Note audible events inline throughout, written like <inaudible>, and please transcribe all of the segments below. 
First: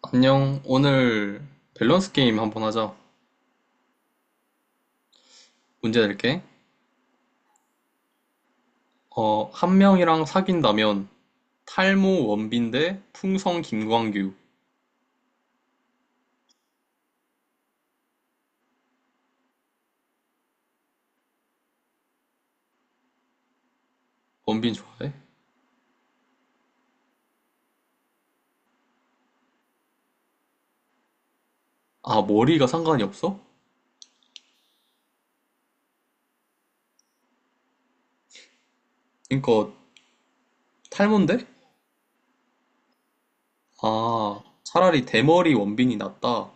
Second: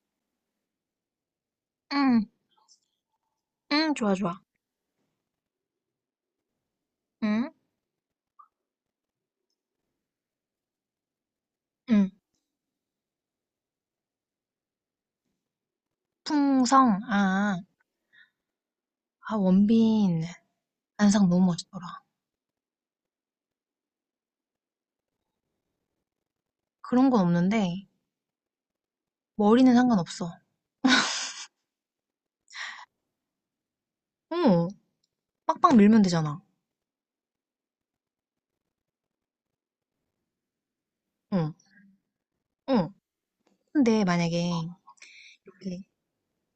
안녕. 오늘 밸런스 응, 게임 한번 하자. 응, 좋아, 좋아. 문제 낼게. 응, 한 명이랑 사귄다면 응. 탈모 원빈 대 풍성 김광규. 풍성, 아, 아, 원빈, 안상 너무 멋있더라. 원빈 좋아해? 그런 건 없는데, 머리는 상관없어. 아, 머리가 상관이 없어? 어, 빡빡 밀면 되잖아. 그러니까 탈모인데? 응, 응. 근데 아, 만약에, 차라리 대머리 이렇게, 원빈이 낫다.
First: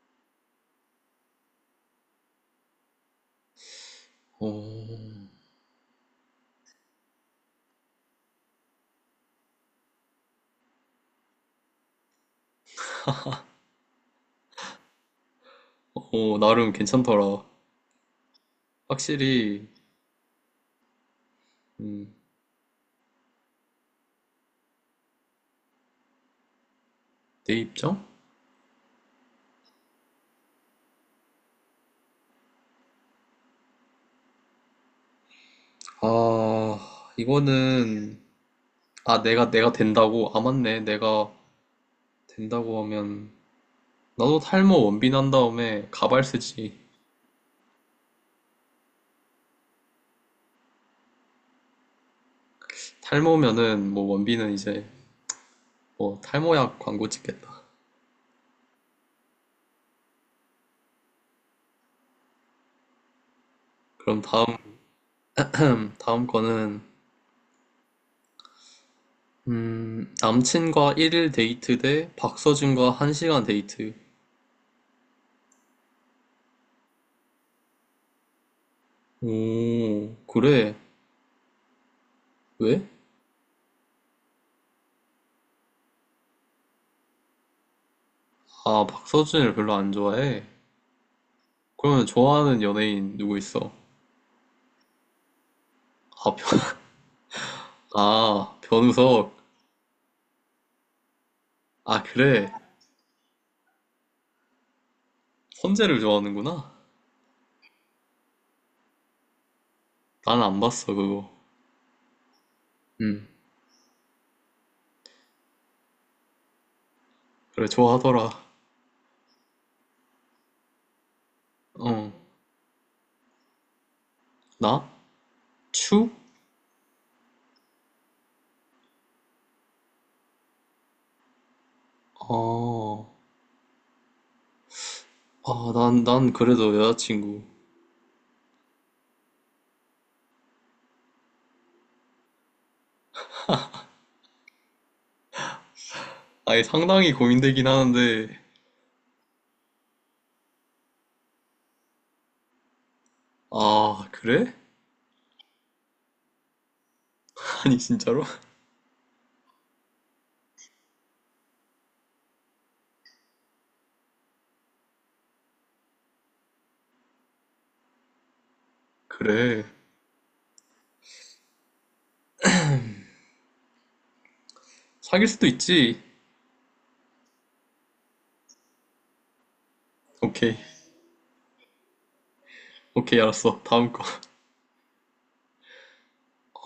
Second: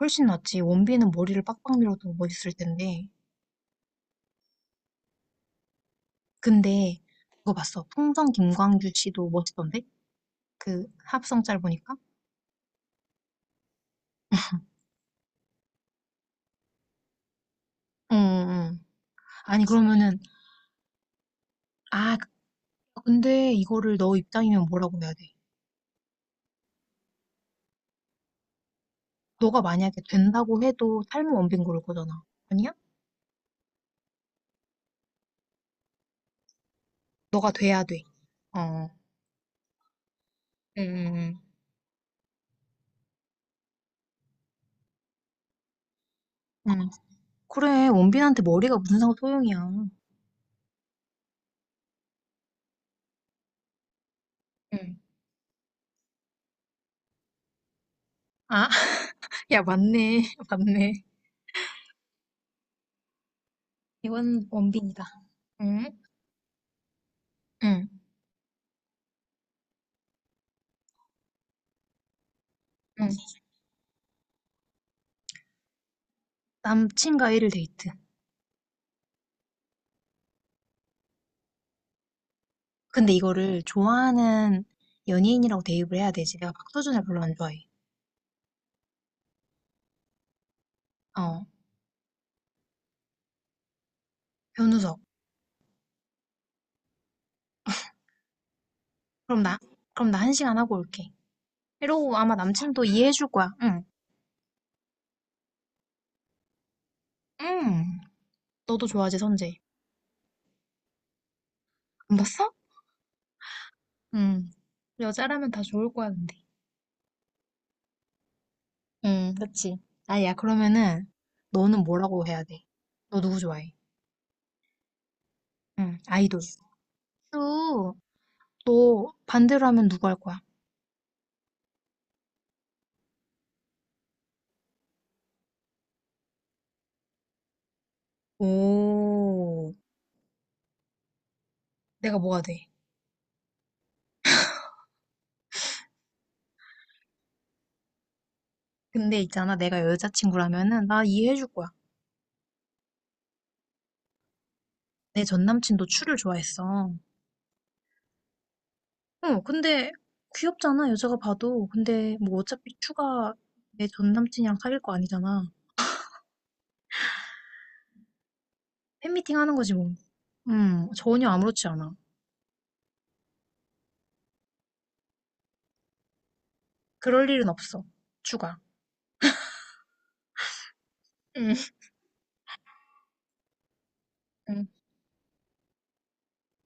훨씬 낫지. 원빈은 머리를 빡빡 밀어도 멋있을 텐데. 어, 근데, 그거 봤어. 풍성 김광규 씨도 멋있던데? 그, 합성짤 보니까? 어, 나름 괜찮더라. 응, 응. 응. 확실히 아니, 그러면은, 음, 아, 근데 이거를 너 입장이면 뭐라고 해야 돼? 내 입장? 너가 만약에 된다고 해도 삶은 원빈고를 거잖아. 아니야? 아, 너가 돼야 돼. 이거는 어. 아, 내가 된다고? 아, 맞네. 응, 내가 응, 된다고 하면 나도 탈모 원빈 한 다음에 가발 쓰지. 응. 그래, 원빈한테 머리가 무슨 상관 소용이야. 응. 탈모면은 뭐 원빈은 이제 응. 뭐 탈모약 광고 찍겠다. 아, <laughs> 야, 맞네. <laughs> 맞네. 그럼 이건 원빈이다. 응? 다음 <clears throat> 다음 거는 응. 남친과 1일 데이트 대 박서준과 응. 1시간 데이트. 남친과 1일 데이트. 오, 그래. 왜? 근데 이거를 좋아하는 연예인이라고 대입을 해야 되지. 내가 박서준을 별로 안 좋아해. 아, 박서준을 별로 안 좋아해. 어, 그러면 좋아하는 연예인 누구 있어? 변우석. 아, 변, <laughs> 아, 변우석. 그럼 나, 그럼 나 1시간 하고 올게. 아, 이러고 아마 그래. 남친도 이해해줄 거야. 응. 선재를 좋아하는구나. 응. 너도 좋아하지, 선재. 난 안 봤어, 그거. 안 봤어? 음, 응, 여자라면 다 좋을 거야, 근데. 그래, 좋아하더라. 응, 그치. 아야, 그러면은 너는 어. 뭐라고 해야 돼? 너 누구 좋아해? 나? 응, 추? 아이돌. 수. 너 반대로 하면 누구 할 거야? 어, 난 그래도 여자친구. 오. 내가 뭐가 돼? 아니, 상당히 고민되긴 하는데, 근데 있잖아, 내가 여자친구라면은 나 이해해줄 거야. 아, 그래? 내 전남친도 추를 좋아했어. <laughs> 아니, 진짜로? <laughs> 어, 근데 귀엽잖아, 여자가 봐도. 근데 뭐 어차피 추가 내 전남친이랑 사귈 거 아니잖아. 팬미팅 하는 그래. 거지 뭐. 전혀 아무렇지 않아. 사귈 수도 있지. 그럴 일은 없어. 추가. 오케이. 응. 오케이, 알았어. 다음 거. 응.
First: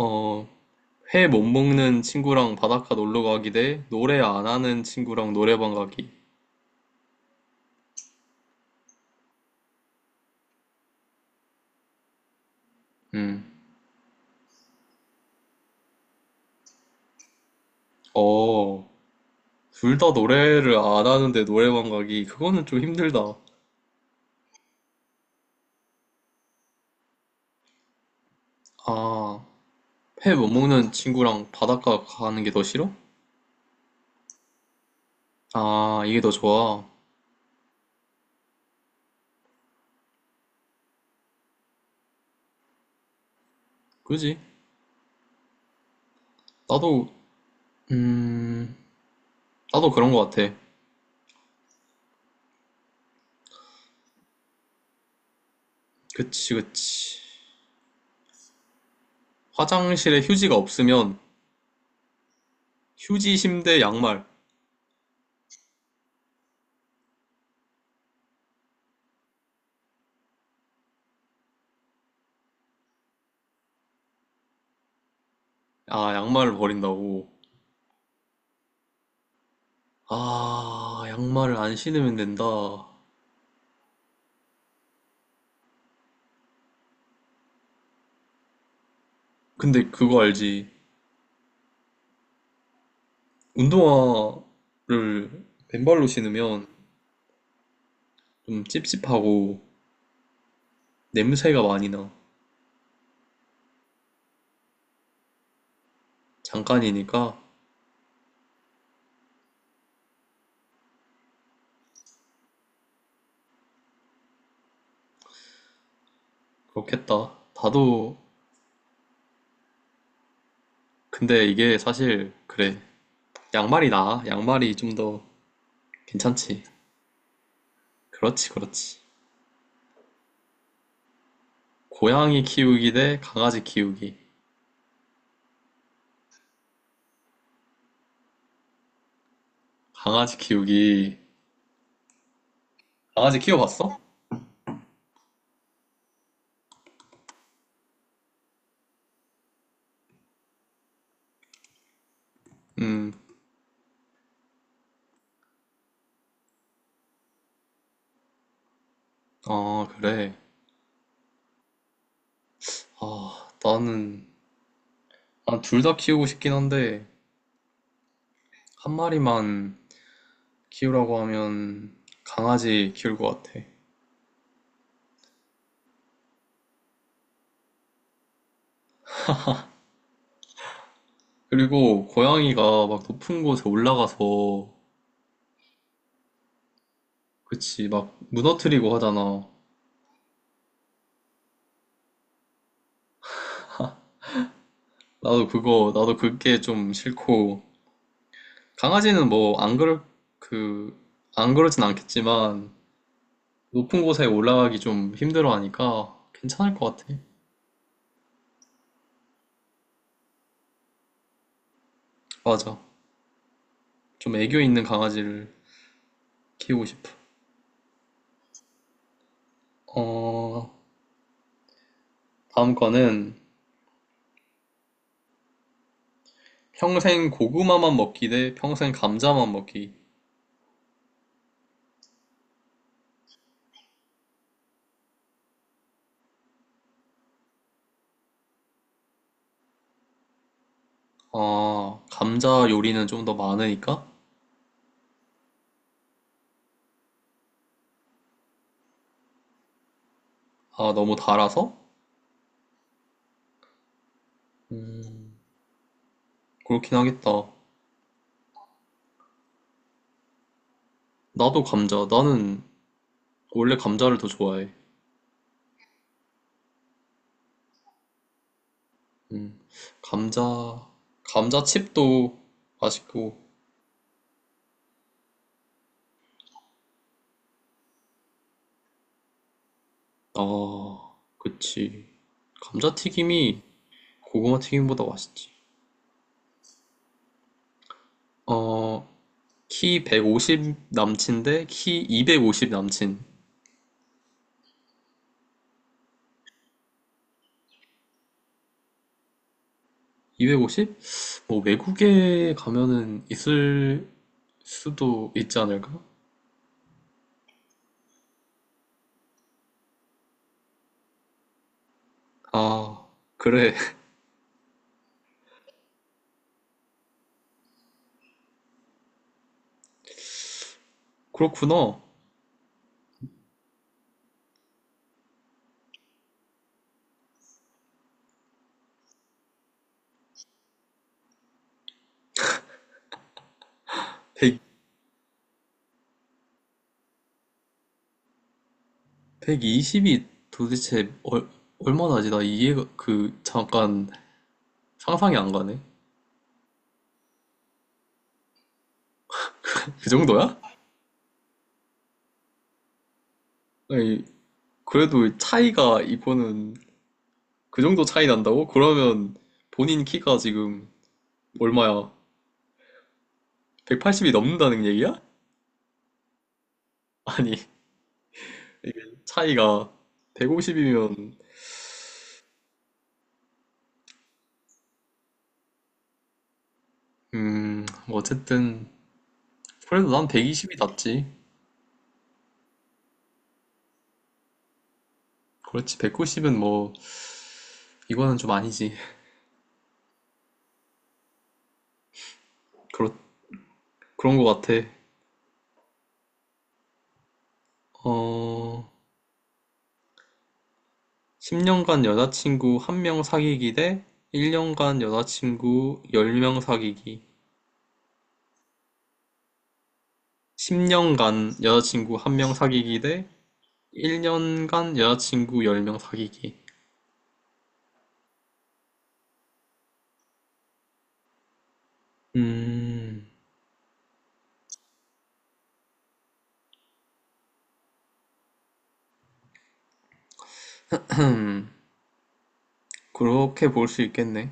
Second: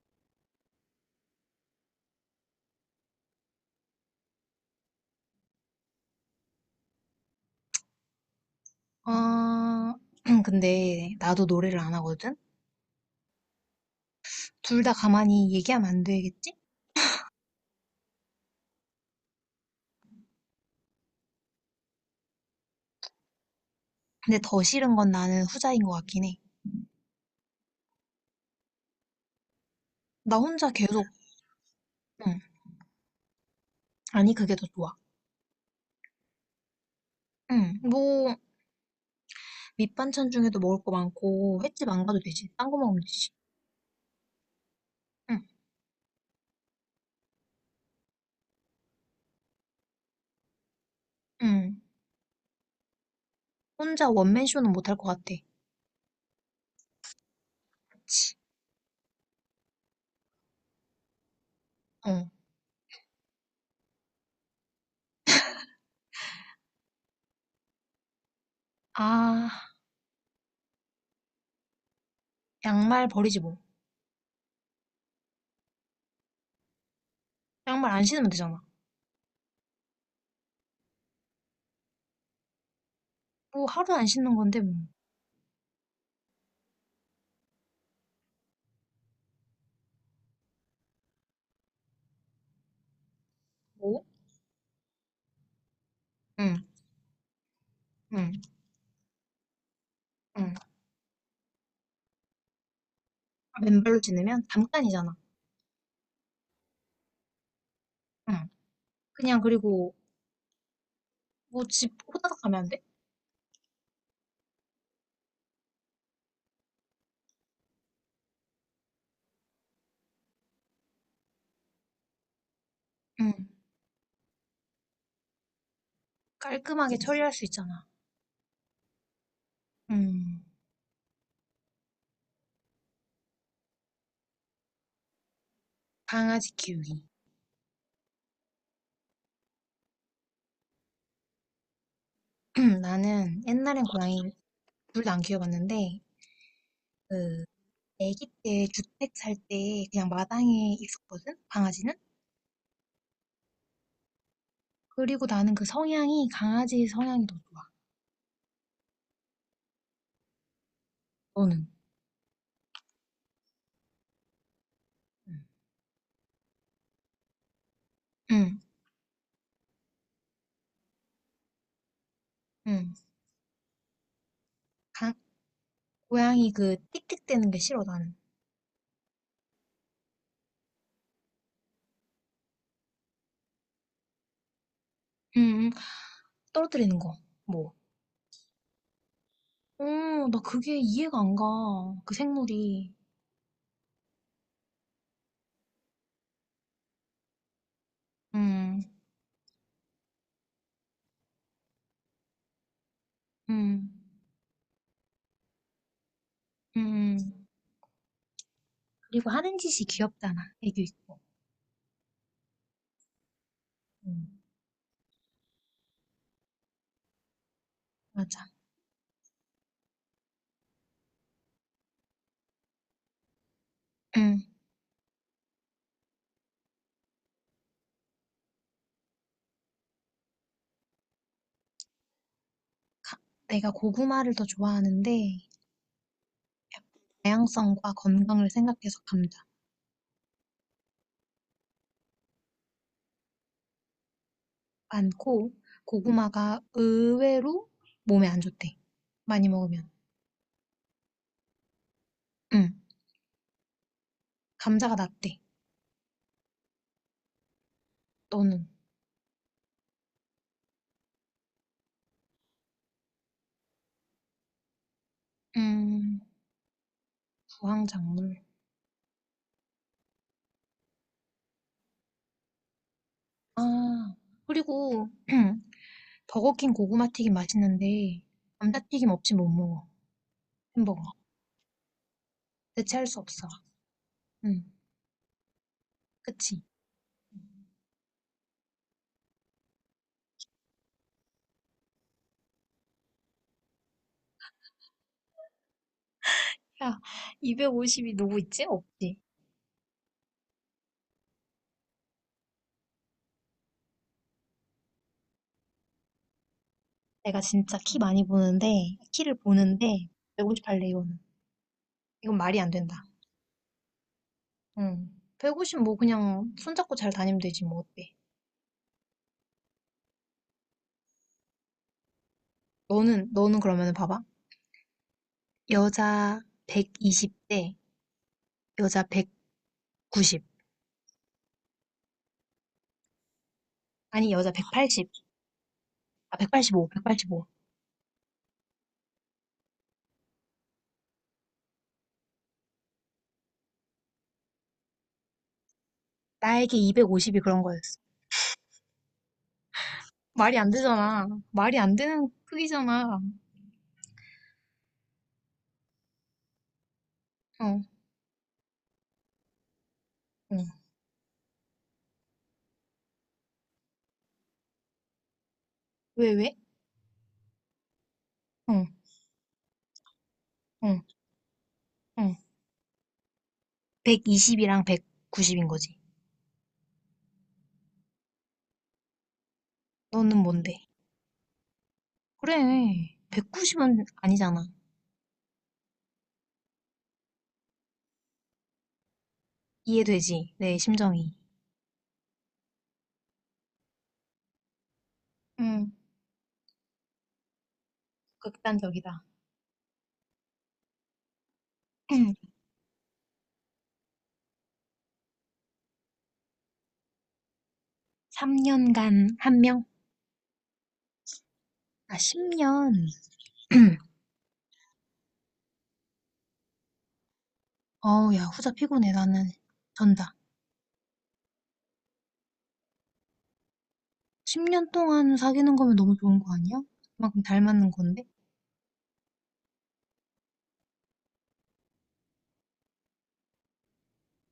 어, 회 못 먹는 친구랑 바닷가 놀러 가기 대 노래 안 하는 친구랑 노래방 가기. 아, <clears throat> 근데 나도 노래를 안 하거든? 음, 둘 다 가만히 얘기하면 안 되겠지? 어, 둘 다 노래를 안 하는데 노래방 가기. 그거는 좀 힘들다. 근데 더 싫은 건 나는 후자인 것 같긴 해. 아, 회 나 못 혼자 먹는 계속, 친구랑 바닷가 가는 게 응. 더 싫어? 아니, 그게 더 좋아. 아, 이게 더 좋아. 응. 뭐, 밑반찬 중에도 먹을 거 많고, 횟집 안 가도 되지. 딴 거 먹으면 되지. 그지? 응. 나도, 음, 나도 그런 것 같아. 응. 혼자 원맨쇼는 못 할 것 같아. 그치, 그치. 치. 화장실에 휴지가 없으면 어. 휴지, 심대, 양말. 아, 양말 버리지 뭐. 아, 양말을 버린다고. 양말 안 신으면 되잖아. 아, 양말을 안 신으면 된다. 뭐, 하루 안 신는 건데, 뭐. 근데 그거 알지? 뭐? 운동화를 맨발로 응, 신으면 응, 좀 찝찝하고 응. 냄새가 많이 나. 맨발로 지내면 잠깐이잖아. 잠깐이니까 응. 그냥 그리고 뭐 집 호다닥 가면 안 돼? 그렇겠다. 나도, 근데 이게 사실, 그래. 응, 양말이 나아. 양말이 좀더 괜찮지. 깔끔하게 처리할 수 있잖아. 그렇지, 그렇지. 응. 고양이 키우기 대 강아지 키우기. 강아지 키우기. 강아지 키우기. <clears throat> 강아지 나는 옛날엔 키워봤어? 고양이 둘 다 안 키워봤는데 그 아기 때 주택 살 때 그냥 마당에 있었거든 강아지는. 음, 그리고 나는 그 성향이 강아지 성향이 더 좋아. 아, 그래. 너는? 아, 나는, 응, 난 둘 다 키우고 싶긴 한데, 응. 한 마리만 키우라고 하면 응. 강아지 키울 것 같아. 강- 고양이 그 틱틱대는 게 싫어 나는. 그리고 고양이가 막 높은 곳에 올라가서, 응, 응. 떨어뜨리는 거. 뭐, 그치, 막 무너뜨리고 하잖아. 어, 나 그게 이해가 안 가. 그 생물이. 나도 그게 좀 싫고, 음, 강아지는 뭐, 안 그럴, 그, 안 그러진 않겠지만, 음, 높은 곳에 올라가기 좀 힘들어 하니까 괜찮을 것 같아. 음. 그리고 하는 짓이 귀엽잖아. 애교 있고. 맞아. 좀 음, 애교 있는 강아지를 키우고 싶어. 맞아. 어, 다음 거는 음. 평생 고구마만 먹기 대 평생 감자만 먹기. 가- 내가 고구마를 더 좋아하는데, 다양성과 건강을 생각해서 감자. 아, 감자 요리는 좀 더 많으니까? 많고, 고구마가 의외로 몸에 안 좋대. 많이 먹으면. 아, 너무 달아서? 음. 감자가 음, 낫대. 그렇긴 하겠다. 너는? 나도 감자. 나는 원래 감자를 더 좋아해. 음, 부황작물. 음, 감자, 감자칩도 맛있고. 아, 그리고, <clears throat> 버거킹 고구마 튀김 맛있는데 감자튀김 없이 못 먹어. 햄버거. 아, 그치. 대체할 수 없어. 감자튀김이 고구마 응. 튀김보다 맛있지. 그치? 어, 키 150 남친데 키 250 남친. 야, 250이 누구 있지? 없지. 250? 뭐 외국에 가면은 있을 수도 있지 않을까? 내가 진짜 키 많이 보는데 키를 보는데 158 레이온은. 이건 말이 안 된다. 아, 그래. 응. 150 뭐 그냥 손잡고 잘 다니면 되지 뭐 어때? <laughs> 그렇구나. 너는 그러면은 봐봐. 여자 120대 여자 190 아니 여자 1 180 아 185 185 백이십2 0이 도대체 얼마나지? 나 이해가, 잠깐 상상이 안 가네. 나에게 250이 그런 거였어. 그 정도야? 말이 안 되잖아. 말이 안 되는 크기잖아. 아니, 그래도 차이가 이거는 어, 그 정도 차이 난다고? 그러면 본인 키가 어. 지금 얼마야? 180이 넘는다는 얘기야? 왜, 왜? <laughs> 아니, 어, 이게 차이가 어, 150이면, 어. 120이랑 190인 거지. 뭐 어쨌든, 그래도 난 너는 120이 뭔데? 낫지. 그래. 190은 아니잖아. 그렇지, 190은 뭐, 이거는 좀 아니지. 이해되지? 내 심정이. 그렇, 그런 거 같아. 응, 어, 극단적이다. 10년간 <clears throat> 여자친구 한 명 사귀기 대 1년간 여자친구 10명 사귀기. 3년간 1명? 10년간 여자친구 아, 한 명 10년. 사귀기 대 <clears throat> 1년간 여자친구 열 명 사귀기. 어우, 야, 후자 피곤해. 나는 전다. 음, 10년 동안 사귀는 거면 너무 좋은 거 아니야? 그만큼 닮았는 건데? 음, 그렇게 볼 수 있겠네.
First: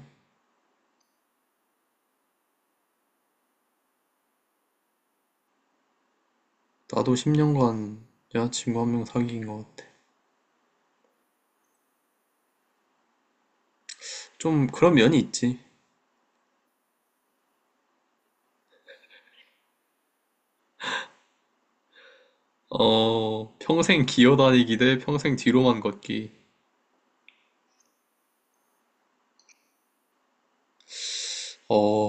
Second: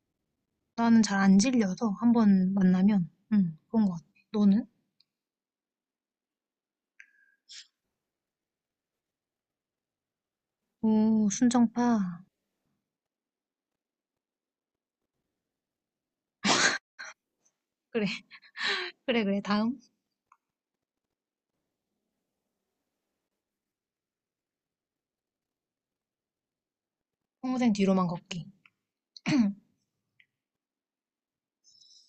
나는 잘 안 질려서 1번 만나면 응 그런 것 같아. 너는? 나도 10년간 여자친구 한 명 사귄 것 같아. 오 순정파. 좀 그런 면이 있지. 그래 그래 그래 다음 평생 기어다니기 대 평생 뒤로만 걷기. 평생 뒤로만 걷기.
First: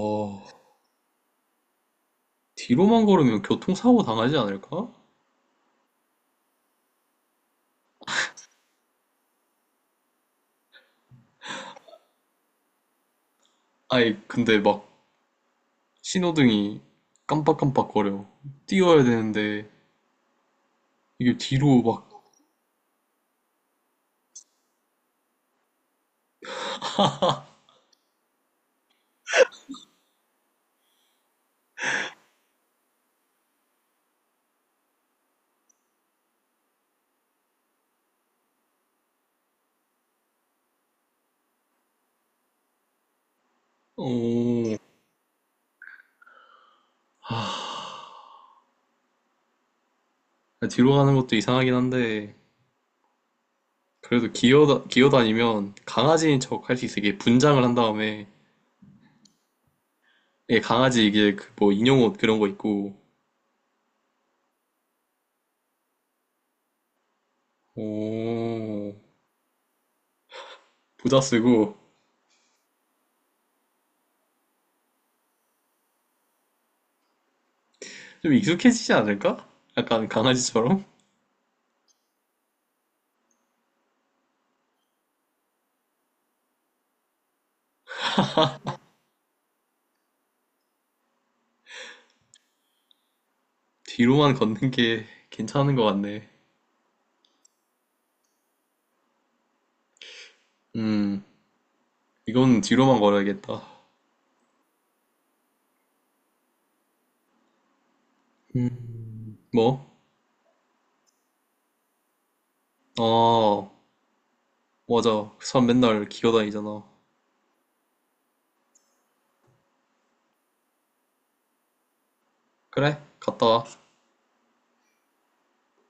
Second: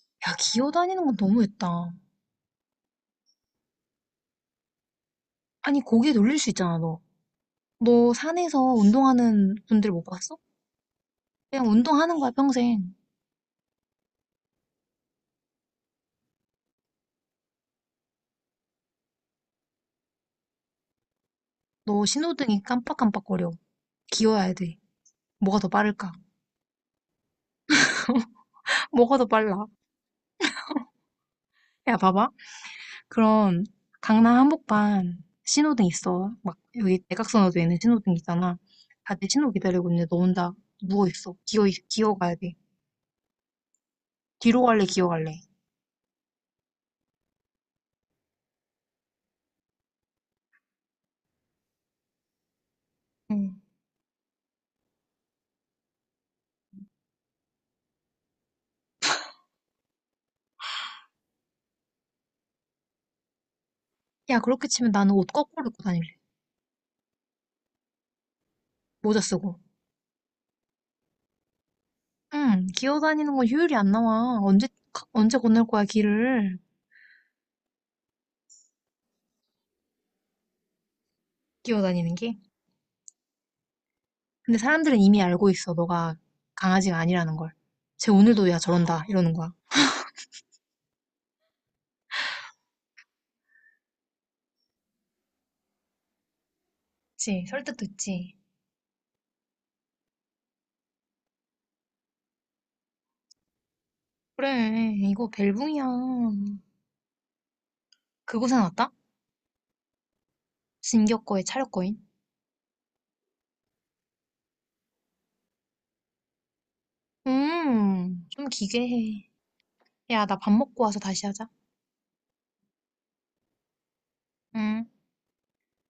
<clears throat> 야 기어다니는 건 너무했다. 뒤로만 걸으면 교통사고 당하지 않을까? 아니 고개 돌릴 수 있잖아 너. 너 산에서 운동하는 분들 못 봤어? 그냥 운동하는 거야 평생. 아니, 근데 막 신호등이 깜빡깜빡거려. 뛰어야 되는데 이게 뒤로 너 막, 신호등이 깜빡깜빡거려. 기어야 돼. 뭐가 더 빠를까? <laughs> 뭐가 더 빨라? 야 봐봐. 그런 강남 한복판 신호등 있어. 막 여기 대각선으로 있는 신호등 있잖아. 다들 신호 기다리고 있는데 너 혼자 누워있어. 기어가야 돼. 뒤로 어, 갈래, 기어 갈래. 뒤로 가는 것도 이상하긴 한데 응. 그래도 기어다니면 강아지인 척 할 수 있어. 이게 분장을 한 다음에 예, 강아지 이게 그 뭐 인형옷 그런 거 있고 야, 그렇게 치면 나는 옷 거꾸로 입고 다닐래. 오, 모자 쓰고. 부자 쓰고 응, 기어 다니는 건 효율이 안 나와. 언제 건널 거야, 길을. 좀 익숙해지지 않을까? 약간 강아지처럼? 기어 다니는 게. 근데 사람들은 이미 알고 있어. 너가 강아지가 아니라는 걸. 쟤 오늘도 야, 저런다. 이러는 거야. <laughs> 뒤로만 걷는 게 괜찮은 것 같네. 그치, 설득도 있지. 음, 이건 뒤로만 걸어야겠다. 그래, 이거 벨붕이야. 그곳에 나다 음. 뭐? 진격거에 차렸거인? 아, 맞아. 그 사람 맨날 기어 다니잖아. 좀 기괴해. 야, 나 밥 먹고 와서 다시 하자. 그래, 갔다 와. 음.